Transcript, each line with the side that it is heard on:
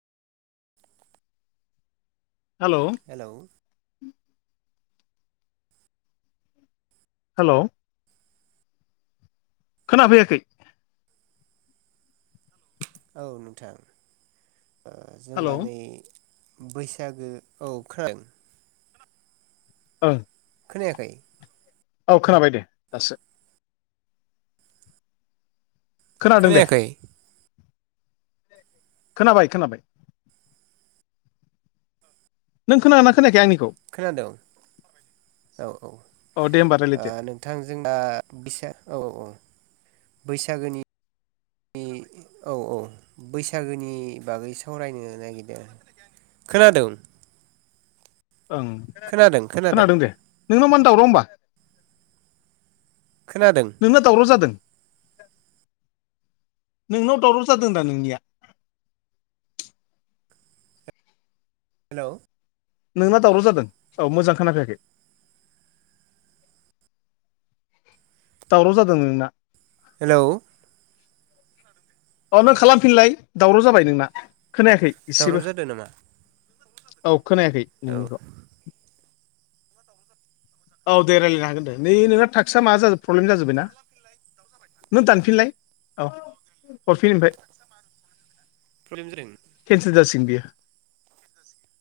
left: Hello
right: hello
left: hello खोनाफैयाखै
right: औ नोंथां ओ जों
left: हेलौ
right: दा नै बैसागो औ खोना
left: ओं
right: खोनायाखै
left: औ खोनाबाय दे दासो खोनादों दे
right: खोनायाखै
left: खोनाबाय खोनाबाय नों खोनादोना खोनायाखै आंनिखौ
right: खोनादों औ औ ओ
left: अ दे होमबा रायलायदो
right: नोंथ नोंथां जोंना बिसा औ औ औ बैसागुनि औ औ बैसागोनि बागै सावरायनो नागिरदों खोनादों
left: ओं खोनादों दे नोंनाव मानो दावराव होमबा
right: खोनादों
left: नोंनाव दावराव जादों नोंनाव दावराव जादों दा नोंनिया
right: हेल'
left: नोंना दावराव जादों औ मोजां खोनाफैयाखै दावराव जादों नोंना
right: हेलौ
left: अ नों खालामफिनलाय दावराव जाबाय नोंना खोनायाखै
right: दावराव
left: एसेबो।
right: जादों नामा
left: औ खोनायाखै।
right: औ।
left: नोंनिखौ औ दे रायलायनो हागोन दे नै नोंना थाख्सा मा जाजोब प्रब्लेम जाजोबबाय ना? नों दानफिनलाय औ हरफिन ओमफ्राय।
right: [unintelligible]
left: केन्सेल जासिगोन बियो